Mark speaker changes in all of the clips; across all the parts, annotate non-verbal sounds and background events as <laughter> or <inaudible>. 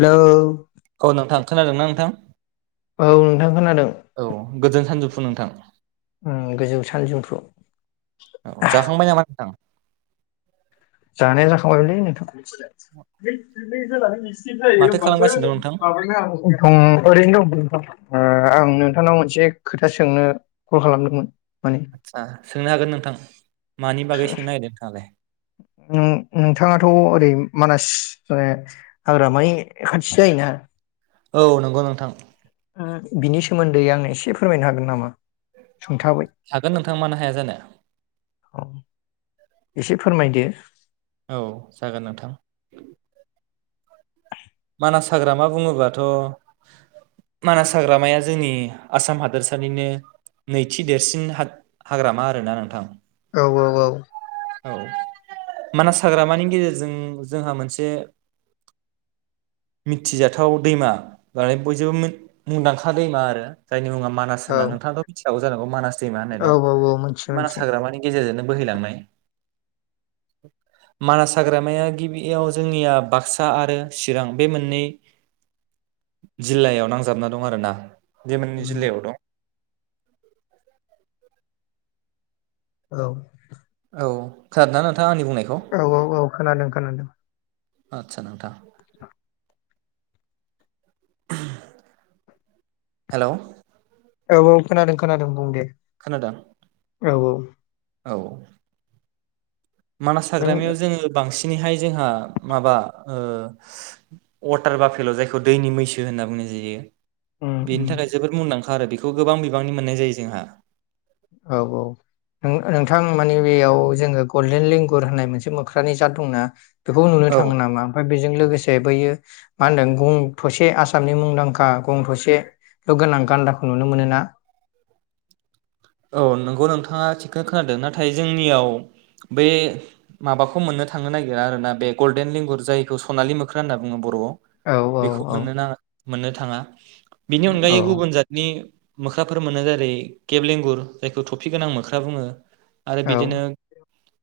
Speaker 1: Hello
Speaker 2: औ नोंथां खोनादों ना नोंथां
Speaker 1: औ नोंथां खोनादों
Speaker 2: खु नोंथां
Speaker 1: उम गोजौ सानजौफु
Speaker 2: औ जाखांबाय नामानोंथां
Speaker 1: जानाय जाखांबायलै नोंथा <inaudible> <inaudible> जायो
Speaker 2: माथो
Speaker 1: हनबासो
Speaker 2: खालामगासिनो दं नोंथां
Speaker 1: <inaudible> उम ओरैनो दं आं नोंथांनाव मोनसे खोथा सोंनो कल खालामदोंमोन माने
Speaker 2: आदसा सोंनो हागोन नोंथां मानि बागै सोंनो नागिरदों नोंथाङालाय
Speaker 1: नोंथाङाथ' ओरै मानास हाग्रामानि खाथि जायोना
Speaker 2: औ नंगौ नोंथां
Speaker 1: बिनि सोमोन्दै आंनो एसे फोरमायनो हागोन नामा सुंथाबै
Speaker 2: हागोन नोंथां मानो हाया जानो
Speaker 1: औ एसे फोरमायदो
Speaker 2: औ जागोन नोंथां मानास हाग्रामा बुङोबाथ' मानास हाग्रामाया जोंनि आसाम हादोरसानिनो नैथि देरसिन हाग्रामा आरोना नोंथां
Speaker 1: औ औ औ
Speaker 2: मानास हाग्रामानि गेजेरजों जोंहा मोनसे मिथिजाथाव दैमा माने बयजोंबो मुंदांखा दैमा आरो जायनि मुङा मानास
Speaker 1: औ
Speaker 2: होनना नोंथांथ' मिथिखागौ जानांगौ मानास दैमा होननाय
Speaker 1: औ
Speaker 2: दं
Speaker 1: औ औ मोनथियो
Speaker 2: मानास
Speaker 1: मोनथियो
Speaker 2: हाग्रामानि गेजेरजोंनो बोहैलांनाय मनास हाग्रामाया गिबियाव जोंनिया बागसा आरो चि रां बे मोननै जिल्लायाव नांजाबना दं आरो ना। बे माननै जिल्लायाव दं। <unintelligible>
Speaker 1: औ
Speaker 2: औ खारना न
Speaker 1: औ औ औ खोनादों खोनादों
Speaker 2: आदसा नोंथां
Speaker 1: <inaudible>
Speaker 2: हेलौ
Speaker 1: औ औ खोनादों खोनादों बुं दे
Speaker 2: खोनादों
Speaker 1: औ औ
Speaker 2: औ मानास
Speaker 1: नों
Speaker 2: हाग्रामायाव जोङो बांसि बिनिहाय जोंहा माबा ओ वाटार बाफेलाव जायखौ दैनि मैसो होनना बुंनाय जायो।
Speaker 1: उम उम
Speaker 2: बेनि थाखाय जोबोद मुंदांखा आरो बे खौ गोबां बिबांनि मोननाय जायो जोंहा
Speaker 1: औ औ नों नोंथां माने बेयाव जोङो गल्डेन लेंगुर होननाय मोनसे मोख्रानि जात दंना? बेखौ नुनो
Speaker 2: औ
Speaker 1: थाङो नामा ओमफाय बेजों लोगोसे जे बैयो मा होनदों गं थसे आसामनि मुंदांखा गं थसेल गोनां गान्दाखौ नुनो मोनोना?
Speaker 2: औ नोंगौ नोंथाङा थिगखोनो खोनादों नाथाय जोंनियाव बै माबाखौ मोननो थांनो नागिरा आरोना बे गल्डेन लेंंगुर जायखौ सनालि मोख्रा होनना बुङो बरआव।
Speaker 1: औ औ
Speaker 2: बेखौ
Speaker 1: औ
Speaker 2: मोननो नाङा मोननो थाङा बेनि
Speaker 1: औ
Speaker 2: अनगायै गुबुन जातनि मोख्राफोर मोनो जेरै केेब लेंगुर जायखौ टफि गोनां मोख्रा बुङो। आरो बिदिनो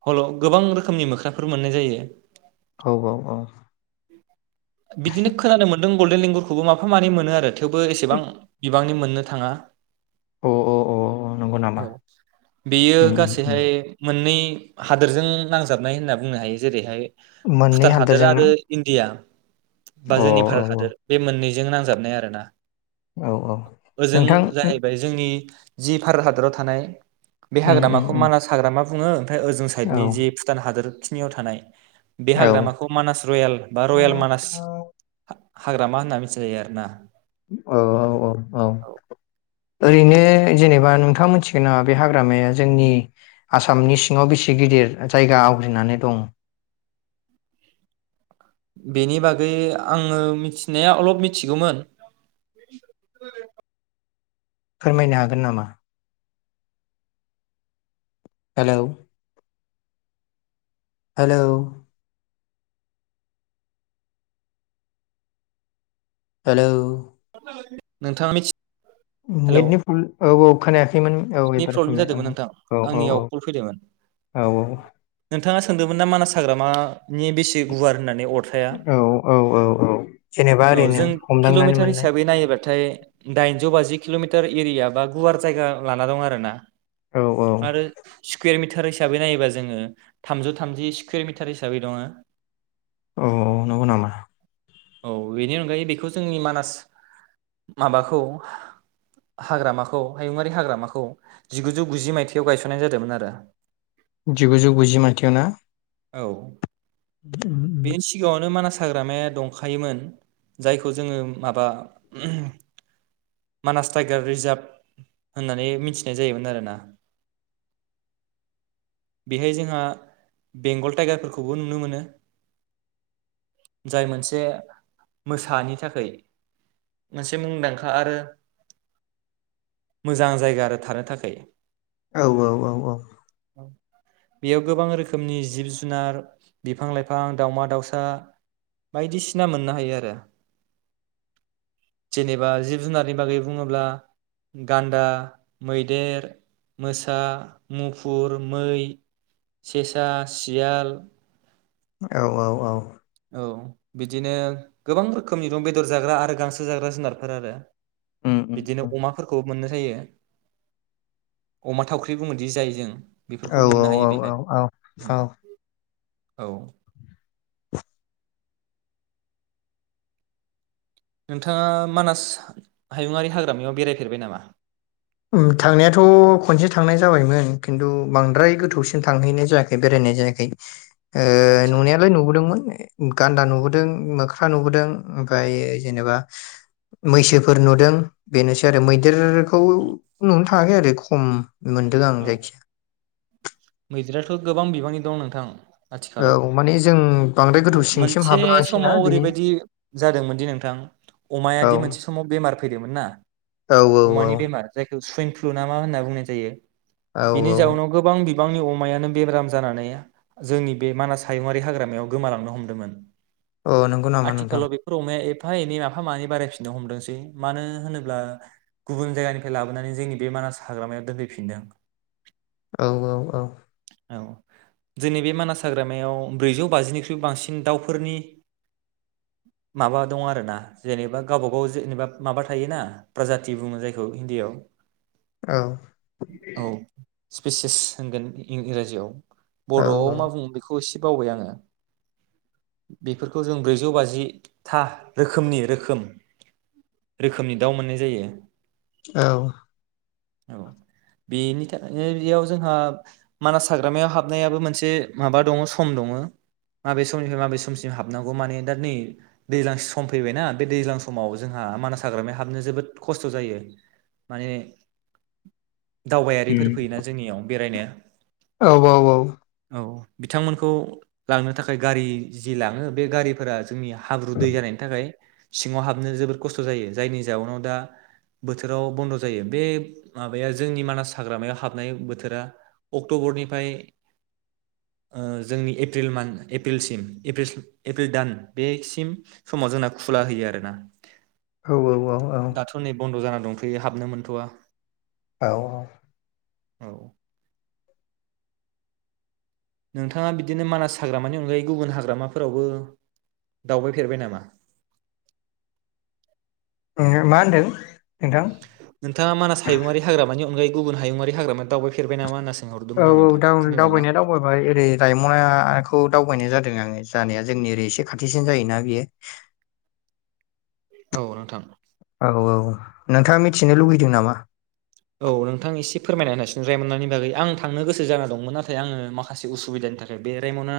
Speaker 2: हल गोबां रोखोमनि मोख्राफोर मोननाय जायो।
Speaker 1: औ औ औ
Speaker 2: बिदिनो खोनानो मोन्दों गल्डेन लेंगुरखौबो माफा मानै मोनो आरो थेवबो एसेबां बिब बांनि मोननो थाङा
Speaker 1: अ अ अ नंगौ
Speaker 2: औ
Speaker 1: नामा
Speaker 2: बेयो
Speaker 1: उम उम उम
Speaker 2: गासैहाय मोननै हादोरजों नांजाबनाय होनना बुंनो हायो जेरैहाय
Speaker 1: मोननै
Speaker 2: फुटान हादोर
Speaker 1: हादोरजोंनो
Speaker 2: आरो इण्डिया
Speaker 1: अ
Speaker 2: बा
Speaker 1: औ
Speaker 2: जोंनि भारोत
Speaker 1: औ
Speaker 2: हादोर बे मोननै जों नांजाबनाय आरो ना
Speaker 1: औ औ
Speaker 2: ओजों
Speaker 1: नोंथां
Speaker 2: जाहैबाय जोंनि जि भारत हादराव थानाय बे
Speaker 1: उम उम
Speaker 2: हाग्रामाखौ
Speaker 1: उम
Speaker 2: मानास हाग्रामा बुङो ओमफाय ओजों
Speaker 1: औ
Speaker 2: साइदनि जे भुटान हादोर सिमायाव थानाय बे
Speaker 1: औ
Speaker 2: हाग्रामाखौ मानास रयेल बा
Speaker 1: औ
Speaker 2: रयेल मानास हाग्रामा होनना मिथिनाय जायो आरोना
Speaker 1: औ औ औ औ ओरैनो जेनेबा नोंथाङा मोनथिगोन ना बे हाग्रामाया जोंनि आसामनि सिङाव बेसे गिदिर जायगा आवग्रिनानै दं?
Speaker 2: बेनि बागै आङो मिथिनाया अलप मिथिगौमोन
Speaker 1: फोरमायनो हागोन नामा? हेलौ हेलौ हेलौ
Speaker 2: <inaudible> नोंथाङा मिथि हेलौ
Speaker 1: नेदनि प्रब्लेम- औ औ खोनाया खैमोन औ
Speaker 2: नेट
Speaker 1: एबार
Speaker 2: प्रब्लेम
Speaker 1: खोमाया
Speaker 2: जादोंमोन नोंथां
Speaker 1: औ औ
Speaker 2: आंनियाव
Speaker 1: औ
Speaker 2: कल फैदोंमोन
Speaker 1: औ औ
Speaker 2: नोंथाङा सोंदोंमोन ना मानास हाग्रामानि बेसे गुवार होननानै अरथाया
Speaker 1: औ औ औ औ जेनेबा
Speaker 2: औ
Speaker 1: ओरैनो
Speaker 2: जों
Speaker 1: हमदांनानै
Speaker 2: किल'मिटार
Speaker 1: मोननाय
Speaker 2: हिसाबै नायोबाथाय दाइनजौ बाजि किलमिटार एरिया बा गुवार जायगा लाना दं आरो ना
Speaker 1: औ
Speaker 2: आरो सि कुवेर मिथार हिसाबै नायोबा जोङो थामजौ थामजि स्कुवेर मिथार हिसाबै दङ
Speaker 1: औ नंगौ नामा
Speaker 2: औ बेनि अनगायै बेखौ जोंनि मानास माबाखौ हाग्रामाखौ हायुङारि हाग्रामा खौ जिगुजौ गुजि माइथायाव गायसननाय जादोंमोन आरो
Speaker 1: जिगुजौ गुजि माइथायावना?
Speaker 2: औ बेनि सिगाङावनो मानास हाग्रामाया दंखायोमोन जायखौ जोङो माबा मानास टाइगार रिजार्भ होननानै मिथिनाय जायोमोन आरोना। बेहाय जोंहा बेंगल टाइगारफोरखौबो नुनो मोनो जाय मोनसे मोसानि थाखै मोनसे मुंदांखा आरो मोजां जायगा आरो थानो थाखै।
Speaker 1: औ औ औ औ।
Speaker 2: बेयाव गोबां रोखोमनि जिब जुनार बिफां लाइफां दाावमा दाउसा बायदिसिना मोननो हायो आरो जेनेबा जिब जुनारनि बागै बुङोब्ला गान्दा, मैदेर, मोसा, मुफुर, मै, सेसा, सियाल।
Speaker 1: औ औ औ।
Speaker 2: औ बिदिनो गोबां रोखोमनि दं बेदर जाग्रा आरो गांसो जाग्रा जुनारफोर आरो।
Speaker 1: उम उम उम
Speaker 2: बिदिनो अमाफोरखौ मोननो जायो अमा थावख्रि बुङोदि जाय जों
Speaker 1: औ
Speaker 2: बेफोरखौ मोननो
Speaker 1: औ
Speaker 2: हायो बेहाय
Speaker 1: औ औ औ
Speaker 2: उम। औ। नोंथाङा मानास हायुङारि हाग्रामायाव बेरायफेरबाय नामा?
Speaker 1: उम थांनायाथ खनसे थांनाय जाबायमोन खिन्थु बांद्राय गोथौसिन थांहैनाय जायाखै बेरायनाय जायाखै। ओ
Speaker 2: आदसा
Speaker 1: नुनायालाय नुबोदोंमोन। गान्दा नुबोदों मोख्रा नुबोदों ओमफायो जेनेबा मैसोफोर नुदों बेनोसै आरो मैदेर खौ नो थाङाखै आरो खम। मोनदों आं
Speaker 2: औ
Speaker 1: जायखिया।
Speaker 2: थ गोबां बिबांनि दं नोंथां।
Speaker 1: औ
Speaker 2: आथिखालाव
Speaker 1: माने जों बांद्राय
Speaker 2: औ
Speaker 1: गोथौ सिंसिम
Speaker 2: मोनसे
Speaker 1: हाबलाङासैना
Speaker 2: समाव
Speaker 1: बिनि
Speaker 2: ओरैबायदि जादोंमोनदि नोंथां
Speaker 1: औ
Speaker 2: अमायादि मोनसे समाव बेमार फैदोंमोन ना
Speaker 1: औ औ
Speaker 2: अमानि बेमार जाय बे सुवेइन फ्लु ना मा होनना बुंनाय जायो?
Speaker 1: औ औ
Speaker 2: बिनि जाउनाव गोबां बि बिबांनि अमायानो बेब्राम जानानै जोंनि बे मानास हायुङरि हाग्रामायाव गोमालांनो हमदोंमोन।
Speaker 1: अ नोंगौ नामा नोंथां?
Speaker 2: आथिखालाव बेफोर अमाया एफा एनै माफा मानै बारायफिननो हमदोंसै मानो होनोब्ला गुबुन जायगानिफ्राय लाबोनानै जोंनि बे मानास हाग्रामायाव दोनफैफिनदों।
Speaker 1: औ औ औ।
Speaker 2: औ जोंनि बे मानास हाग्रामायाव ब्रैजौ बाजिनिख्रुइ बांसिन दावफोरनि माबा दङ आरोना जेनेबा गावबा गाव जेनेबा माबा थायोना प्रजाथि बुङो जायखौ हिन्दीआव
Speaker 1: औ।
Speaker 2: औ। स्पेसिस होनगोन इं-इंराजियाव।
Speaker 1: औ
Speaker 2: बर'आव मा बुङो बेखौ एसे बावबाय आङो बेफोरखौ जों ब्रैजौ बाजिथा रोखोमनि रोखोम रोखोमनि दाउ मोननाय जायो।
Speaker 1: औ।
Speaker 2: औ। बेनि थाखायनो बेयाव जोंहा मानास हाग्रामायाव हाबनायाबो मोनसे माबा दङ सम दङो माबे समनिफ्राय माबे समसिम हाबनांगौ माने दा नै दैज्लां सम फैबायना बे दैज्लां समाव जोंहा मानास हाग्रामायाव हाबनो जोबोद खस्थ जायो माने दावबायारिफोर
Speaker 1: उम
Speaker 2: फैयोना जोंनियाव बेरायनो
Speaker 1: औ
Speaker 2: औ। बिथांमोनखौ लांनो थाखाय गारि जि लाङो बे गारिफोरा जोंनि हाब्रु दै जानायनि थाखाय सिङाव हाबनो जोबोद खस्थ जायो जायनि जाउनाव दा बोथोराव बन्द जायो बे माबाया जोंनि मानास हाग्रामायाव हाबनाय बोथोरा अक्ट'बरनिफ्राय ओ जोंनि एप्रिल मान्त एप्रिलसिम एप्रिलस-एप्रिल दान बेसिम समाव जोंना खुला होयो आरोना।
Speaker 1: औ औ औ औ।
Speaker 2: दाथ' नै बन्द' जाना दंथयो हाबनो मोनथ'आ।
Speaker 1: औ औ औ।
Speaker 2: औ। नोंथाङा बिदिनो मानास हाग्रामानि अनगायै गुबुन हाग्रामाफोरावबो दावबायफेरबाय नामा?
Speaker 1: मा होनदों? नोंथां
Speaker 2: नोंथाङा मानास हायुंङारि हाग्रामानि अनगायै गुबुन हायुंङारि हाग्रामा दावबायफेरबाय नामा होना सों
Speaker 1: औ औ दाव-दावबायनाया दावबायबाय ओरै रायमनाखौ दावबायनाय जादों आंङो जानाया। जोंनि ओरै एसे खाथिसिन जायोना बियो।
Speaker 2: औ नोंथां।
Speaker 1: औ औ नोंथाङा मिथिनो लुबैदों नामा?
Speaker 2: औ नोंथां एसे फोरमायना होनाय रायम'नानि बागै आं थांनो गोसो जाना दंमोन नाथाय आंङो माखासे उसुबिदानि थाखाय बे रायमना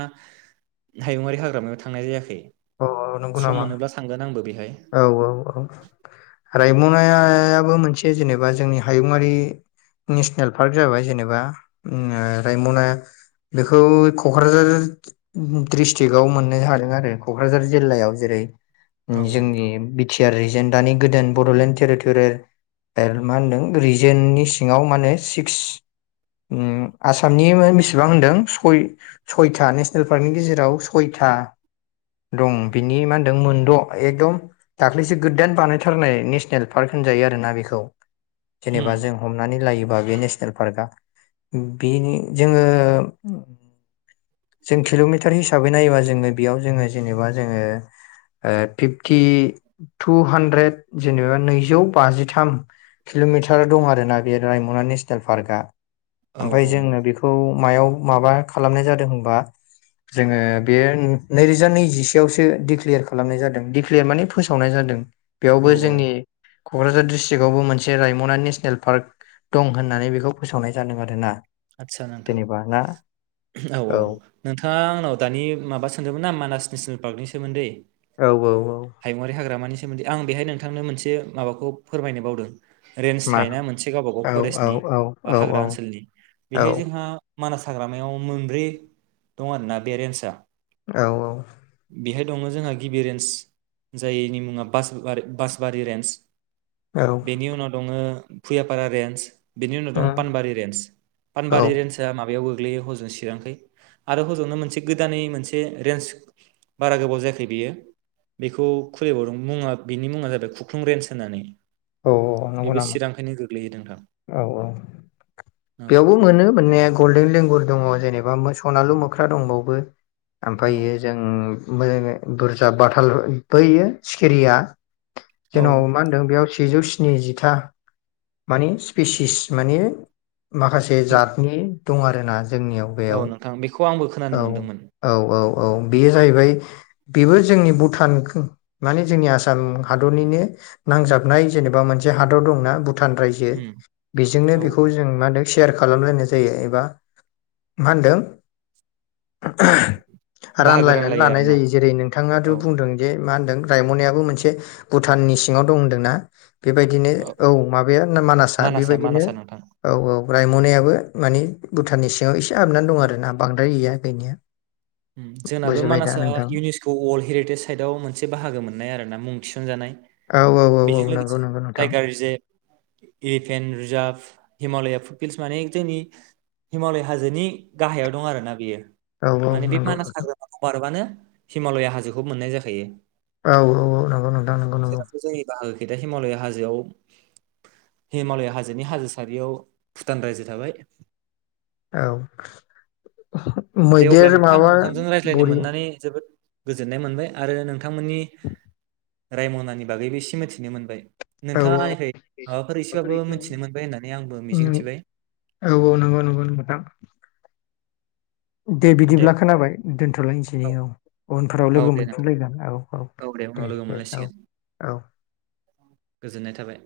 Speaker 2: हायुङारि हाग्रामायाव थांनाय जायाखै।
Speaker 1: औ औ नंगौ
Speaker 2: सम
Speaker 1: नामा?
Speaker 2: मोनोब्ला थांगोन आंबो बेहाय
Speaker 1: औ औ औ रायमनायाबो मोनसे जेनेबा जोंनि हायुङारि नेसनेल पार्क जाबाय जेनेबा ओ रायमना बेखौ क'क्राझार दिसत्रिखआव मोननो हादों आरो। क'क्राझार जिल्लायाव जेरै
Speaker 2: औ
Speaker 1: जोंनि बिथि आर एजेनदानि गोदान बड'लेण्ड टेरिट'रियेल ओ मा होनदों रिजोननि सिङाव मा होनो सिक्स उम आसामनि बेसेबां होनदों सय-सयथा नेसनेल पार्कनि गेजेराव सयथा दं बिनि मा होनदों मोनद' एकदम दाख्लैसो गोदान बानायथारनाय नेसनेल पार्क होनजायो आरोना बेखौ।
Speaker 2: होम
Speaker 1: जेनेबा जों हमनानै लायोबा बे नेसनेल पार्कआ बिनि जोंङो जों किल'मिटार हिसाबै नायोबा जोंङो बेयाव जोंङो जेनेबा जोंङो फिपटि टु हान्द्रेद जेनेबा नैजौ बाजिथाम किल'मिटार दं आरोना बे रायमना नेसनेल पार्कआ।
Speaker 2: औ
Speaker 1: ओमफ्राय
Speaker 2: औ
Speaker 1: जोंनो बेखौ मायाव माबा खालामनाय जादों होनबा जोंङो बे नैरोजा नै जिसेआवसो दिक्लियार खालामनाय जादों दिक्लियार माने फोसावनाय जादों।
Speaker 2: औ
Speaker 1: बेयावबो जोंनि
Speaker 2: औ
Speaker 1: क'क्राझार डिस्ट्रिकआवबो मोनसे रायम'ना नेसनेल पार्क दं होननानै बेखौ फोसावनाय जादों आरो ना।
Speaker 2: आदसा नोंथां औ औ नोंथाङा आंनाव दानि माबा सोंदोंमोन ना मानास नेसनेल पार्कनि सोमोन्दै।
Speaker 1: औ औ औ ‌‌।
Speaker 2: हायुङारि हाग्रामानि सोमोन्दै आं बेहाय नोंथांनो मोनसे माबाखौ फोरमायनो बावदों। रेन्स
Speaker 1: मा
Speaker 2: थायोना मोनसे गावबा गाव
Speaker 1: औ औ
Speaker 2: फरेस्टनि
Speaker 1: औ
Speaker 2: बा
Speaker 1: औ
Speaker 2: हाग्रा ओनसोलनि।
Speaker 1: औ
Speaker 2: बेहाय जोंहा मानास हाग्रामायाव मोनब्रै दं आरोना बे रेन्सआ।
Speaker 1: औ औ।
Speaker 2: दंङो जोंहा गिबि रेन्ज जायनि मुङा बासाबारि बासबारि रेन्ज।
Speaker 1: औ
Speaker 2: बेनि उनाव दङो फुयापारा रेन्ज बेनि उनाव दं
Speaker 1: उम
Speaker 2: पानबारि रेन्ज
Speaker 1: औ
Speaker 2: पानबारि रेन्जआ माब बायाव गोग्लैयो हजों चिरांखै आरो हजोंनो मोनसे गोदानै मोनसे रेन्स बारा गोबाव जायाखै बेयो बेखौ खुलिबावदों मुङा बिनि मुङा जाबाय खुख्लुं रेन्स होननानै
Speaker 1: औ नंगौ
Speaker 2: बेबो
Speaker 1: नामा
Speaker 2: चिरांखैनो गोग्लैयो नोंथां।
Speaker 1: औ औ
Speaker 2: औ
Speaker 1: बेयावबो मोनो मोननाया गल्डेन लेंगुर दङ जेनेबा मो सनालु म खारं बावबो
Speaker 2: औ
Speaker 1: ओमफायो जों मोजाङै बुरजा बाथाल बैयो सिखिरिया
Speaker 2: औ
Speaker 1: जेननाव मा होनदों बेयाव सि सेजौ स्निजिथा माने स्पेसिस माने माखासे जातनि दं आरोना? जोंनियाव
Speaker 2: औ
Speaker 1: बेयाव
Speaker 2: नोंथां बेखौ आंबो खोनानो
Speaker 1: औ
Speaker 2: मोनदोंमोन
Speaker 1: औ औ औ बेयो जाहैबाय बेबो जोंनि भुटान ओ माने जोंनि आसाम हादरनिनो नांजाबनाय जेनेबा मोनसे हादर दंना बु भुटान राज्यो
Speaker 2: उम,
Speaker 1: बेजोंनो
Speaker 2: औ
Speaker 1: बेखौ
Speaker 2: औ
Speaker 1: जों सेयार खालामलायनाय जायो एबा मा होनदों
Speaker 2: बाहागो
Speaker 1: रानलायनानै
Speaker 2: रानलायो
Speaker 1: लानाय
Speaker 2: आरोना
Speaker 1: जायो जेरै नोंथाङाथ
Speaker 2: औ
Speaker 1: बुंदों जे मा होनदों रायम'नायाबो मोनसे भुटाननि सिङाव दं होनदोंना? बेबायदिनो औ माबाया ना मानासा
Speaker 2: मानासआ
Speaker 1: बेबायदिनो
Speaker 2: मानासआ नोंथां
Speaker 1: औ औ रायम'नायाबो माने भुटाननि सिङाव इसे ए हाबनानै दं
Speaker 2: औ
Speaker 1: आरो ना बांद्राय गैया। बेनिया
Speaker 2: उम जोंनाबो मानासआ इउनिस्क' वर्ल्ड हेरिटेज साइटआव मोनसे बाहागो मोननाय आरो ना मुं थिसनजानाय।
Speaker 1: औ औ औ औ नंगौ नंगौ नोंथां।
Speaker 2: इफेन्ट रिजार्भ हिमालया फुटफिल्स माने जोंनि हिमालय हाजोनि गाहायाव दं आरोना बेयो।
Speaker 1: औ औ
Speaker 2: माने बे
Speaker 1: नंगौ
Speaker 2: मानास
Speaker 1: नोंथां
Speaker 2: हाग्रामाखौ बारबानो हिमालया हाजोखौबो मोननाय जाखायो।
Speaker 1: औ औ औ नंगौ नोंथां नंगौ नंगौ।
Speaker 2: जेरावथ' <unintelligible> हिमालया हाजोआव हिमालया हाजोनि हाजो सारियाव भुटान राज्यो थाबाय।
Speaker 1: औ
Speaker 2: दे अब्ला नोंथां नोंथांजों रायज्लायनो
Speaker 1: बुरि
Speaker 2: मोननानै जोबोद गोजोन्नाय मोनबाय आरो नों थांमोननि रायमनानि बागैबो एसे मिथिनो मोनबाय।
Speaker 1: औ औ
Speaker 2: नोंथाङा आंनिफ्राय माबाफोर
Speaker 1: उम
Speaker 2: एसेबाबो मिथिनो मोनबाय होननानै आंबो मिजिंथिबाय
Speaker 1: औ नंगौ नंगौ नोंथां। दे बिदिब्ला खोनाबाय दोनथ'लायनोसै औ। उनफोराव
Speaker 2: औ
Speaker 1: लोगो
Speaker 2: दे नोंथां
Speaker 1: मोनफुंलायगोन औ औ दे
Speaker 2: उनाव लोगो
Speaker 1: दे औ
Speaker 2: मोनलायसिगोन
Speaker 1: औ।
Speaker 2: गोजोननाय थाबाय